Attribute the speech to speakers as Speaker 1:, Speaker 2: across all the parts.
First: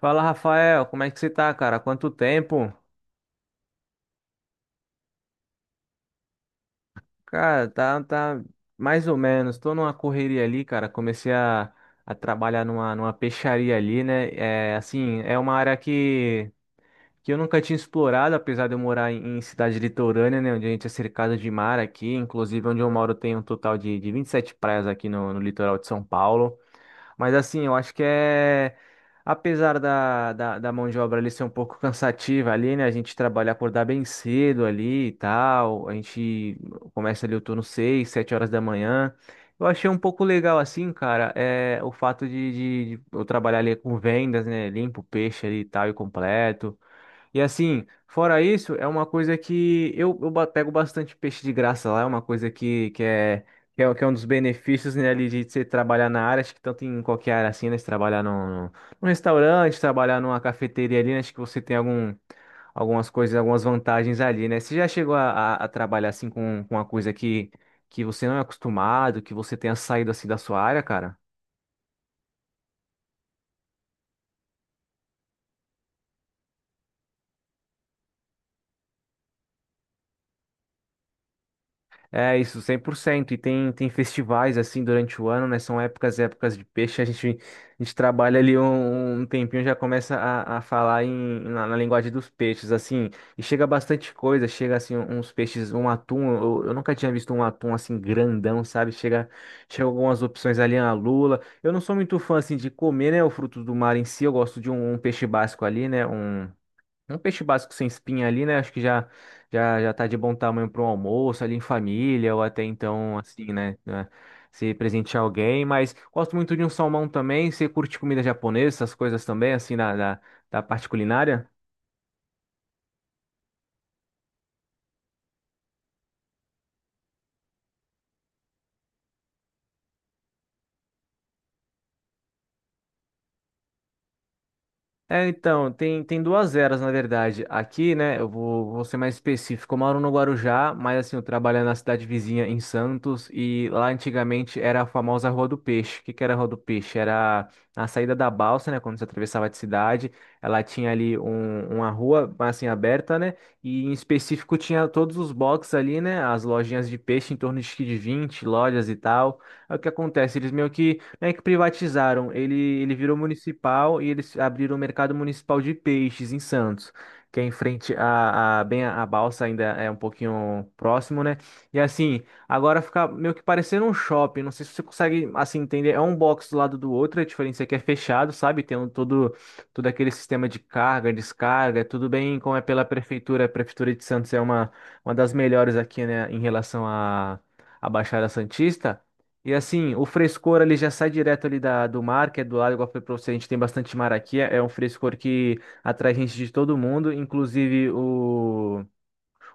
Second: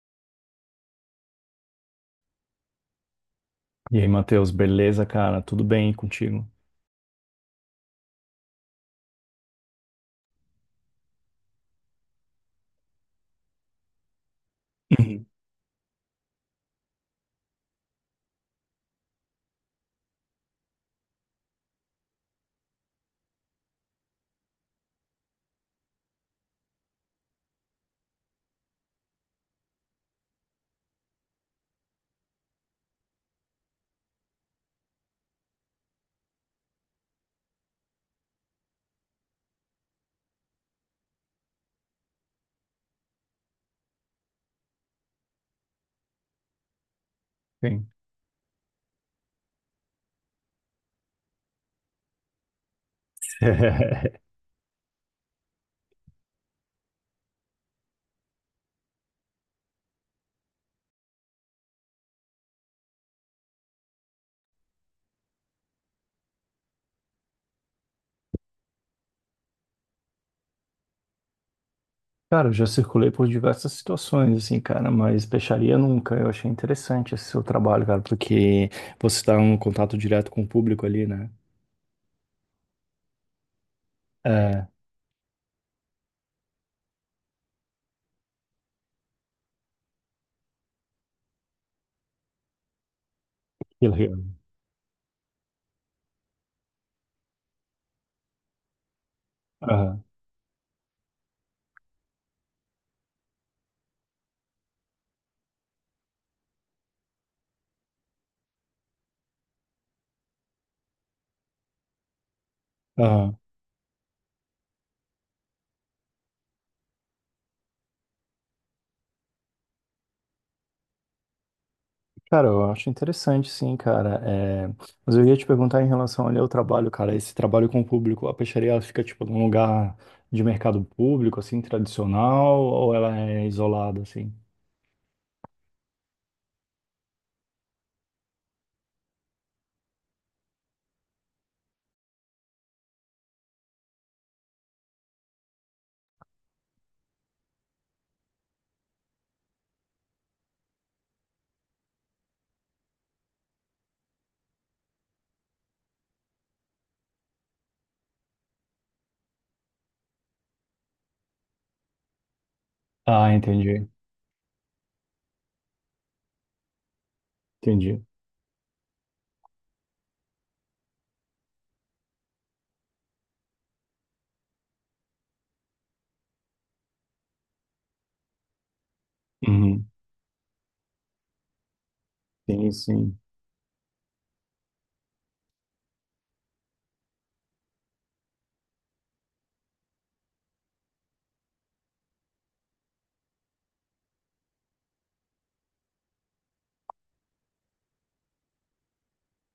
Speaker 1: Fala, Rafael, como é que você tá, cara? Quanto tempo?
Speaker 2: E aí, Matheus, beleza, cara? Tudo bem contigo?
Speaker 1: Cara, tá mais ou menos. Tô numa correria ali, cara. A trabalhar numa peixaria ali, né? É, assim,
Speaker 2: Uhum.
Speaker 1: é uma área que eu nunca tinha explorado, apesar de eu morar em cidade litorânea, né? Onde a gente é cercado de mar aqui. Inclusive, onde eu moro tem um total de 27 praias aqui no litoral de São Paulo. Mas assim, eu acho que é. Apesar da mão de obra ali ser um pouco cansativa ali, né? A gente trabalha, acordar bem cedo ali e tal. A gente começa ali o turno 6 7 horas da manhã. Eu achei um pouco legal assim, cara, é o fato de eu trabalhar ali com vendas, né? Limpo o peixe ali e tal e completo. E assim,
Speaker 2: Sim.
Speaker 1: fora isso, é uma coisa que pego bastante peixe de graça lá, é uma coisa que é um dos benefícios, né, ali de você trabalhar na área, acho que tanto em qualquer área assim, né, você trabalhar num num restaurante, trabalhar numa cafeteria ali, né, acho que você tem algumas coisas, algumas vantagens ali, né, você já chegou a trabalhar assim com uma coisa que você não é acostumado, que você tenha saído assim da sua área, cara?
Speaker 2: Cara, eu já circulei por diversas situações, assim, cara, mas peixaria nunca. Eu achei interessante esse seu trabalho, cara, porque você está em contato direto com o público ali, né?
Speaker 1: É isso, 100%. E tem festivais
Speaker 2: É,
Speaker 1: assim durante o ano, né? São épocas de peixe. A gente trabalha ali um tempinho, já começa a falar na linguagem dos peixes, assim. E chega
Speaker 2: que
Speaker 1: bastante
Speaker 2: legal.
Speaker 1: coisa, chega assim uns peixes, um atum. Eu nunca tinha visto um atum assim grandão, sabe? Chega
Speaker 2: Aham,
Speaker 1: algumas opções ali, a lula. Eu não sou muito fã assim de comer, né? O fruto do mar em si. Eu gosto de um peixe básico ali, né? Um peixe básico sem espinha ali, né? Acho que já tá de bom tamanho para um almoço ali em família ou até então
Speaker 2: aham.
Speaker 1: assim, né? Se presentear alguém, mas gosto muito de um salmão também. Você curte comida japonesa, essas coisas também, assim, da parte culinária?
Speaker 2: Cara, eu acho interessante, sim, cara. É. Mas eu ia te perguntar em relação ali ao trabalho, cara, esse trabalho com o público, a peixaria, ela fica, tipo, num lugar de mercado público, assim, tradicional, ou ela é isolada, assim?
Speaker 1: É, então, tem duas eras, na verdade. Aqui, né, eu vou ser mais específico. Eu moro no Guarujá, mas assim, eu trabalho na cidade vizinha, em Santos, e lá antigamente era a famosa Rua do Peixe. O que que era a Rua do Peixe? Era a saída da balsa, né, quando você atravessava de cidade. Ela tinha ali um, uma rua, assim, aberta, né, e em específico tinha todos os boxes ali, né, as lojinhas de peixe, em torno de, acho que de 20 lojas e tal. Aí o que acontece? Eles meio que privatizaram. Ele virou
Speaker 2: Ah, entendi.
Speaker 1: municipal e eles abriram o mercado municipal de peixes em Santos, que é em frente
Speaker 2: Entendi.
Speaker 1: bem a balsa ainda é um pouquinho próximo, né? E assim, agora fica meio que parecendo um shopping. Não sei se você consegue assim entender. É um box do lado do outro. A diferença é que é fechado, sabe? Tem um, todo
Speaker 2: Uhum.
Speaker 1: aquele sistema de carga, descarga. Tudo bem como é
Speaker 2: Sim,
Speaker 1: pela
Speaker 2: sim.
Speaker 1: prefeitura. A prefeitura de Santos é uma das melhores aqui, né? Em relação à Baixada Santista. E assim, o frescor ali já sai direto ali da, do mar, que é do lado, igual eu falei pra você, a gente tem bastante mar aqui é um frescor que atrai gente de todo mundo, inclusive o.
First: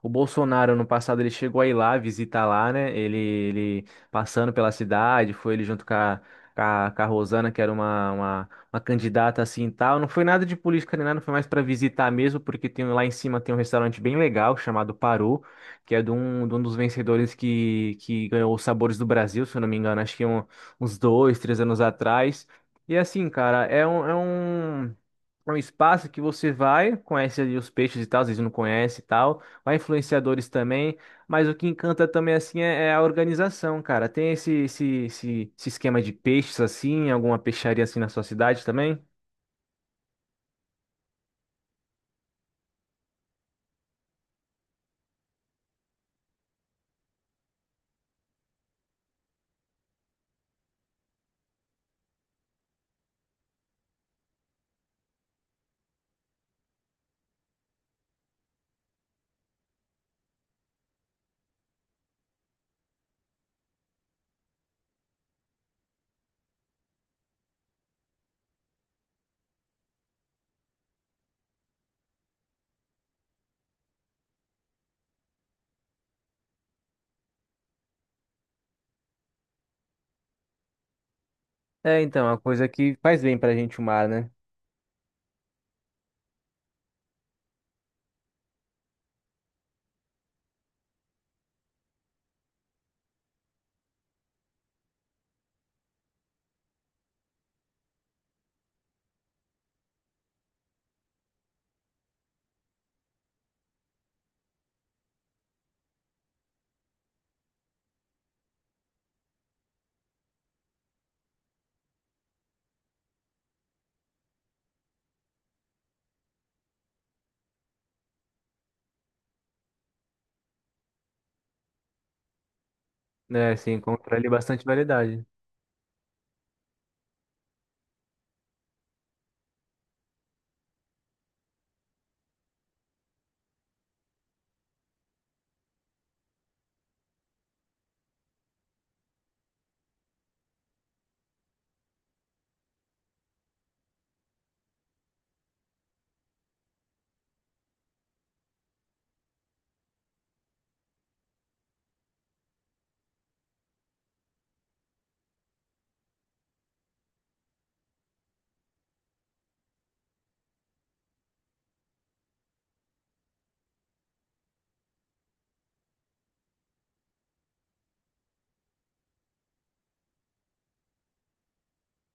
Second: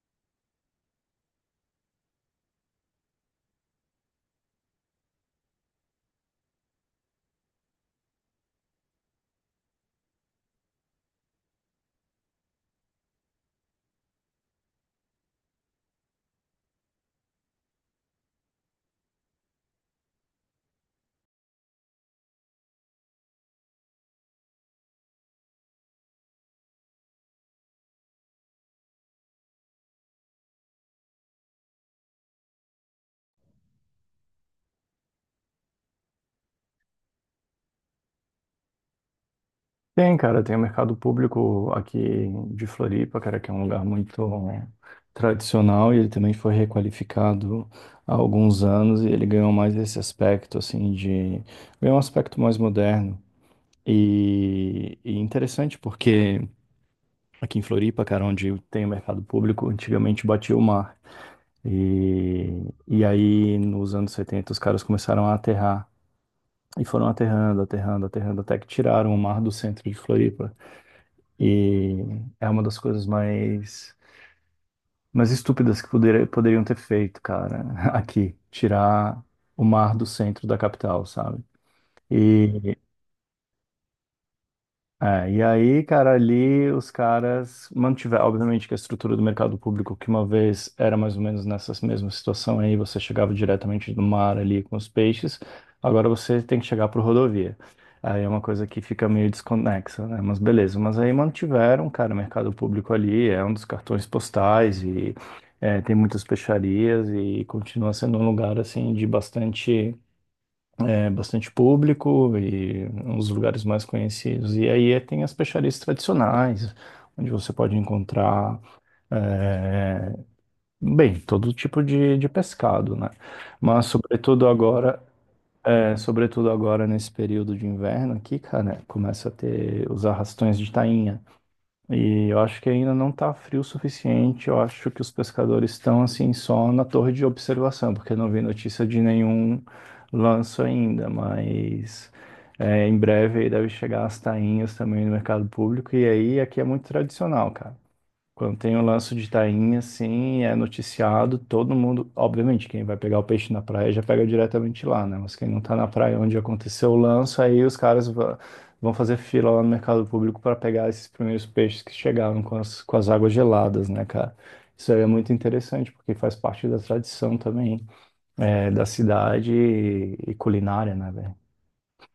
Speaker 1: O Bolsonaro, no passado, ele chegou a ir lá, visitar lá, né? Ele passando pela cidade, foi ele junto com a Rosana, que era uma candidata assim e tal. Não foi nada de política nem nada, foi mais para visitar mesmo, porque tem, lá em cima tem um restaurante bem legal chamado Parô, que é de de um dos vencedores que ganhou os Sabores do Brasil, se eu não me engano, acho que é uns dois, três anos atrás. E assim, cara, é é um espaço que você vai, conhece ali os peixes e tal, às vezes não conhece e tal. Vai influenciadores também, mas o que encanta também assim é a organização, cara. Tem esse esquema de peixes assim, alguma peixaria assim na sua cidade também?
Speaker 2: Tem, cara, tem o mercado público aqui de Floripa, cara, que é um lugar muito, né, tradicional, e ele também foi requalificado há alguns anos e ele ganhou mais esse aspecto, assim. Ganhou um aspecto mais moderno. E interessante porque aqui em Floripa, cara, onde tem o mercado público, antigamente batia o mar. E, e aí, nos anos 70 os caras começaram a aterrar. E foram aterrando, aterrando, aterrando, até que tiraram o mar do centro de Floripa. E é uma das coisas mais estúpidas que poderiam ter feito, cara, aqui. Tirar o mar do centro da capital, sabe?
Speaker 1: É, então, é uma coisa
Speaker 2: E
Speaker 1: que faz bem pra gente o mar, né?
Speaker 2: É, e aí, cara, ali os caras mantiveram, obviamente, que a estrutura do mercado público, que uma vez era mais ou menos nessa mesma situação aí, você chegava diretamente do mar ali com os peixes, agora você tem que chegar por rodovia. Aí é uma coisa que fica meio desconexa, né? Mas beleza, mas aí mantiveram, cara, o mercado público ali, é um dos cartões postais, e é, tem muitas peixarias e continua sendo um lugar, assim, de bastante bastante público e uns lugares mais conhecidos. E aí tem as peixarias tradicionais, onde você pode encontrar, eh, bem, todo tipo de pescado, né?
Speaker 1: É, você
Speaker 2: Mas
Speaker 1: encontra ali
Speaker 2: sobretudo
Speaker 1: bastante
Speaker 2: agora,
Speaker 1: variedade.
Speaker 2: sobretudo agora nesse período de inverno aqui, cara, começa a ter os arrastões de tainha. E eu acho que ainda não está frio o suficiente. Eu acho que os pescadores estão assim só na torre de observação, porque eu não vi notícia de nenhum lanço ainda, mas em breve aí deve chegar as tainhas também no mercado público. E aí aqui é muito tradicional, cara. Quando tem o lance de tainha, assim, é noticiado, todo mundo. Obviamente, quem vai pegar o peixe na praia já pega diretamente lá, né? Mas quem não tá na praia onde aconteceu o lance, aí os caras vão fazer fila lá no mercado público para pegar esses primeiros peixes que chegaram com as águas geladas, né, cara? Isso aí é muito interessante, porque faz parte da tradição também, da cidade e culinária, né, velho?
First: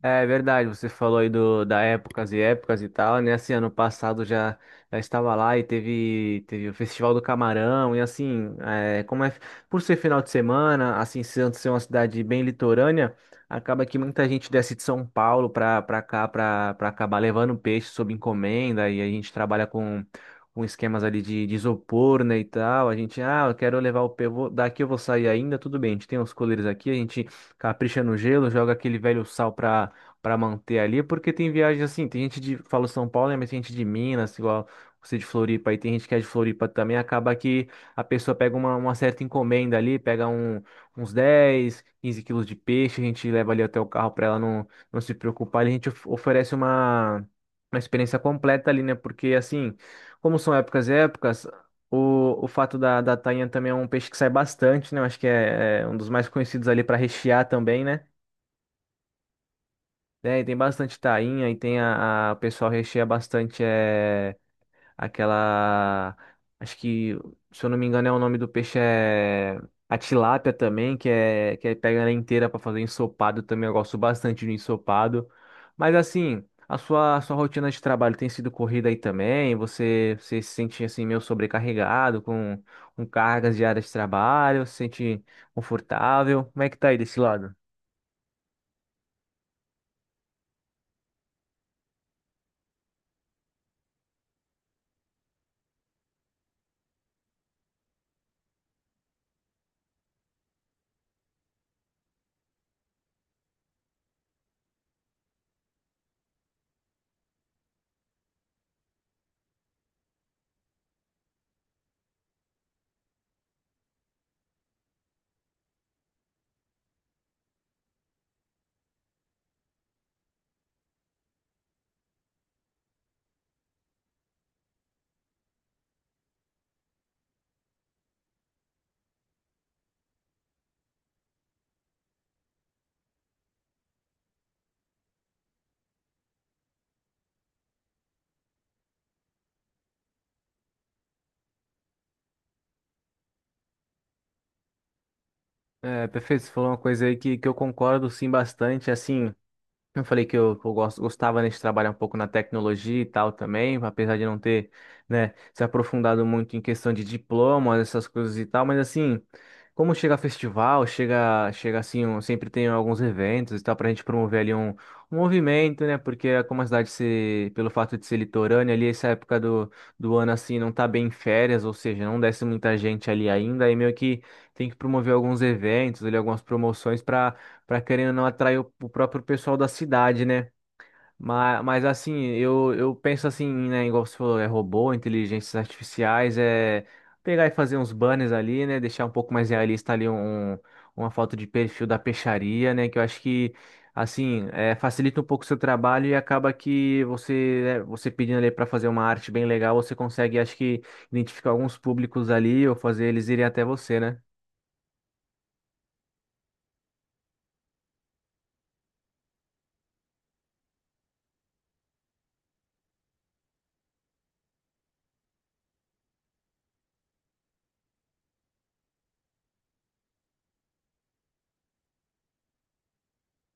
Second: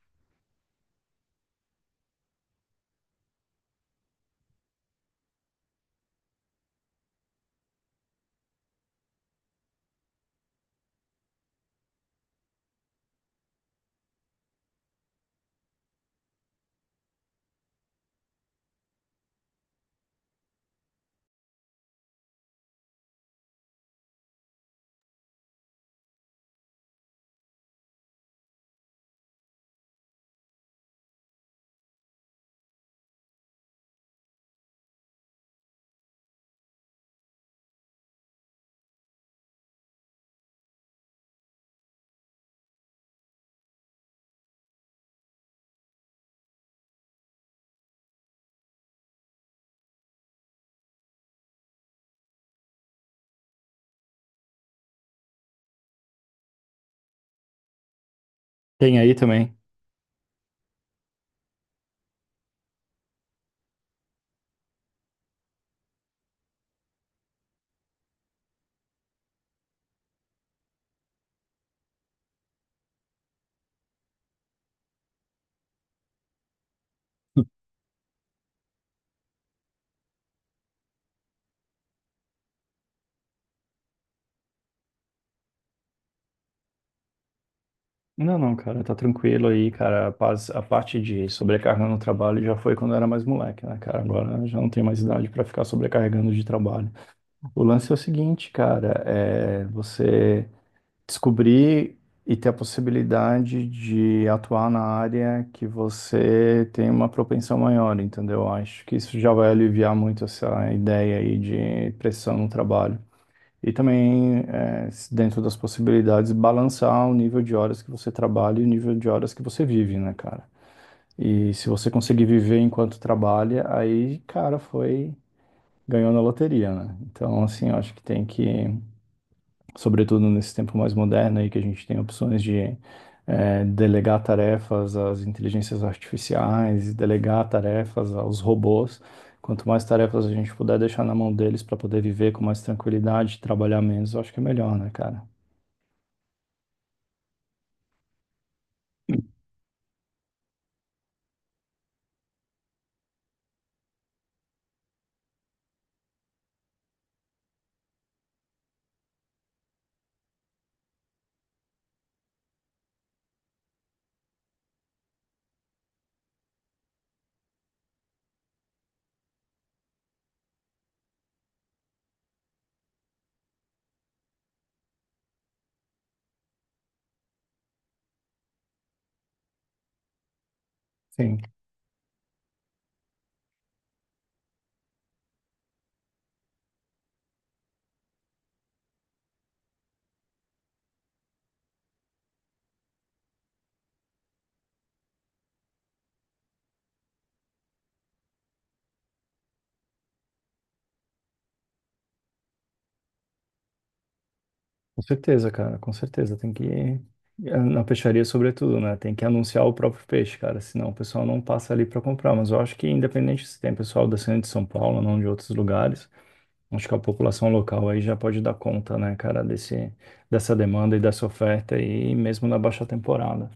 Speaker 1: É verdade, você falou aí da épocas e épocas e tal, né? Assim, ano passado já, já estava lá e teve o Festival do Camarão, e assim, é, como é, por ser final de semana, assim, sendo ser uma cidade bem litorânea, acaba que muita gente desce de São Paulo para cá, para acabar levando peixe sob encomenda, e a gente trabalha com esquemas ali de isopor, né, e tal. A gente, ah, eu quero levar o daqui eu vou sair ainda, tudo bem, a gente tem os coleiros aqui, a gente capricha no gelo, joga aquele velho sal para manter ali, porque tem viagem assim, tem gente de, falo São Paulo, né, mas tem gente de Minas, igual você de Floripa, e tem gente que é de Floripa também, acaba que a pessoa pega uma certa encomenda ali, pega uns 10, 15 quilos de peixe, a gente leva ali até o carro para ela não se preocupar, e a gente oferece uma experiência completa ali, né, porque assim, como são épocas e épocas, o fato da tainha também é um peixe que sai bastante, né, eu acho que é um dos mais conhecidos ali para rechear também, né,
Speaker 2: Tem aí também.
Speaker 1: é, e tem bastante tainha e tem o pessoal recheia bastante é, aquela. Acho que, se eu não me engano, é o nome do peixe é a tilápia também, que é que aí pega ela inteira para fazer ensopado também. Eu gosto bastante do ensopado. Mas assim, a sua rotina de trabalho tem sido corrida aí também? Você se sente assim meio sobrecarregado com cargas diárias de trabalho? Se sente confortável? Como é que tá aí desse lado?
Speaker 2: Não, não, cara, tá tranquilo aí, cara. A parte de sobrecarga no trabalho já foi quando eu era mais moleque, né, cara? Agora eu já não tenho mais idade pra ficar sobrecarregando de trabalho. O lance é o seguinte, cara, é você descobrir e ter a possibilidade de atuar na área que você tem uma propensão maior, entendeu? Acho que isso já vai aliviar muito essa ideia aí de pressão no trabalho. E também, é, se dentro das possibilidades, balançar o nível de horas que você trabalha e o nível de horas que você vive, né, cara? E se você conseguir viver enquanto trabalha, aí, cara, foi, ganhou na loteria, né? Então, assim, eu acho que tem que sobretudo nesse tempo mais moderno aí que a gente tem opções de delegar tarefas às inteligências artificiais, e delegar tarefas aos robôs. Quanto mais tarefas a gente puder deixar na mão deles para poder viver com mais tranquilidade, trabalhar menos, eu acho que é melhor, né, cara?
Speaker 1: É, perfeito, você falou uma coisa aí que eu concordo sim bastante, assim, eu falei que que eu gosto, gostava, né, de trabalhar um pouco na tecnologia e tal também, apesar de não ter, né, se aprofundado muito em questão de diplomas, essas coisas e tal, mas assim, como chega festival, chega assim, sempre tem alguns eventos e tal, pra gente promover ali um movimento, né, porque é como a cidade ser, pelo fato de ser litorânea ali, essa época do ano assim, não tá bem em férias, ou seja, não desce muita gente ali ainda, e meio que tem que promover alguns eventos ali, algumas promoções para querendo ou não atrair o próprio pessoal da cidade, né?
Speaker 2: Sim,
Speaker 1: Mas assim, eu penso assim, né? Igual você falou, é robô, inteligências artificiais, é pegar e fazer uns banners ali, né? Deixar um pouco mais realista ali uma foto de perfil da peixaria, né? Que eu acho que, assim, é, facilita um pouco o seu trabalho e acaba que você, né, você pedindo ali para fazer uma arte bem legal, você consegue, acho que, identificar alguns públicos ali ou fazer eles irem até você, né?
Speaker 2: com certeza, cara, com certeza. Tem que na peixaria, sobretudo, né? Tem que anunciar o próprio peixe, cara, senão o pessoal não passa ali para comprar. Mas eu acho que, independente se tem pessoal descendo de São Paulo ou não de outros lugares, acho que a população local aí já pode dar conta, né, cara, dessa demanda e dessa oferta aí, mesmo na baixa temporada.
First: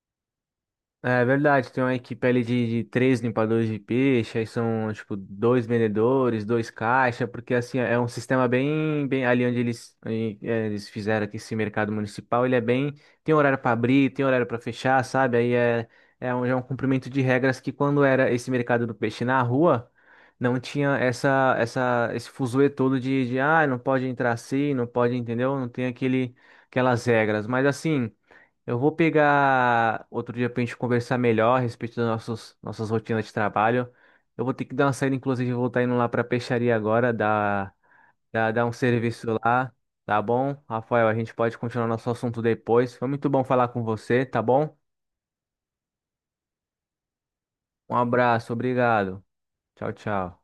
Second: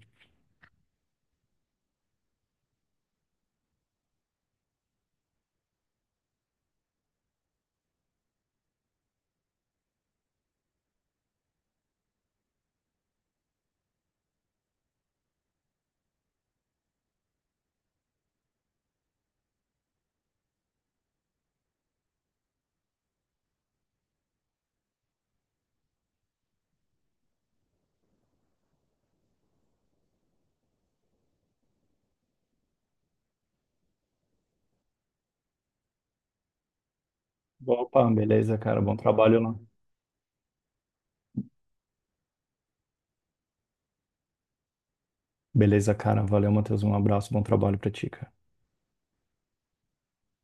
Speaker 1: É verdade, tem uma equipe ali de três limpadores de peixe, aí são, tipo, dois vendedores, dois caixa, porque, assim, é um sistema bem ali onde eles, aí, é, eles fizeram aqui esse mercado municipal, ele é bem, tem horário para abrir, tem horário para fechar, sabe? Aí é, é é um cumprimento de regras que quando era esse mercado do peixe na rua, não tinha esse fuzuê todo ah, não pode entrar assim, não pode, entendeu? Não tem aquele, aquelas regras, mas, assim... Eu vou pegar outro dia pra gente conversar melhor a respeito das nossas rotinas de trabalho. Eu vou ter que dar uma saída, inclusive, eu vou estar indo lá pra peixaria agora,
Speaker 2: Opa, beleza,
Speaker 1: dar um
Speaker 2: cara. Bom
Speaker 1: serviço
Speaker 2: trabalho lá.
Speaker 1: lá, tá bom? Rafael, a gente pode continuar nosso assunto depois. Foi muito bom falar com você, tá bom?
Speaker 2: Beleza, cara. Valeu, Matheus. Um abraço. Bom trabalho pra
Speaker 1: Um
Speaker 2: ti, cara.
Speaker 1: abraço, obrigado. Tchau, tchau.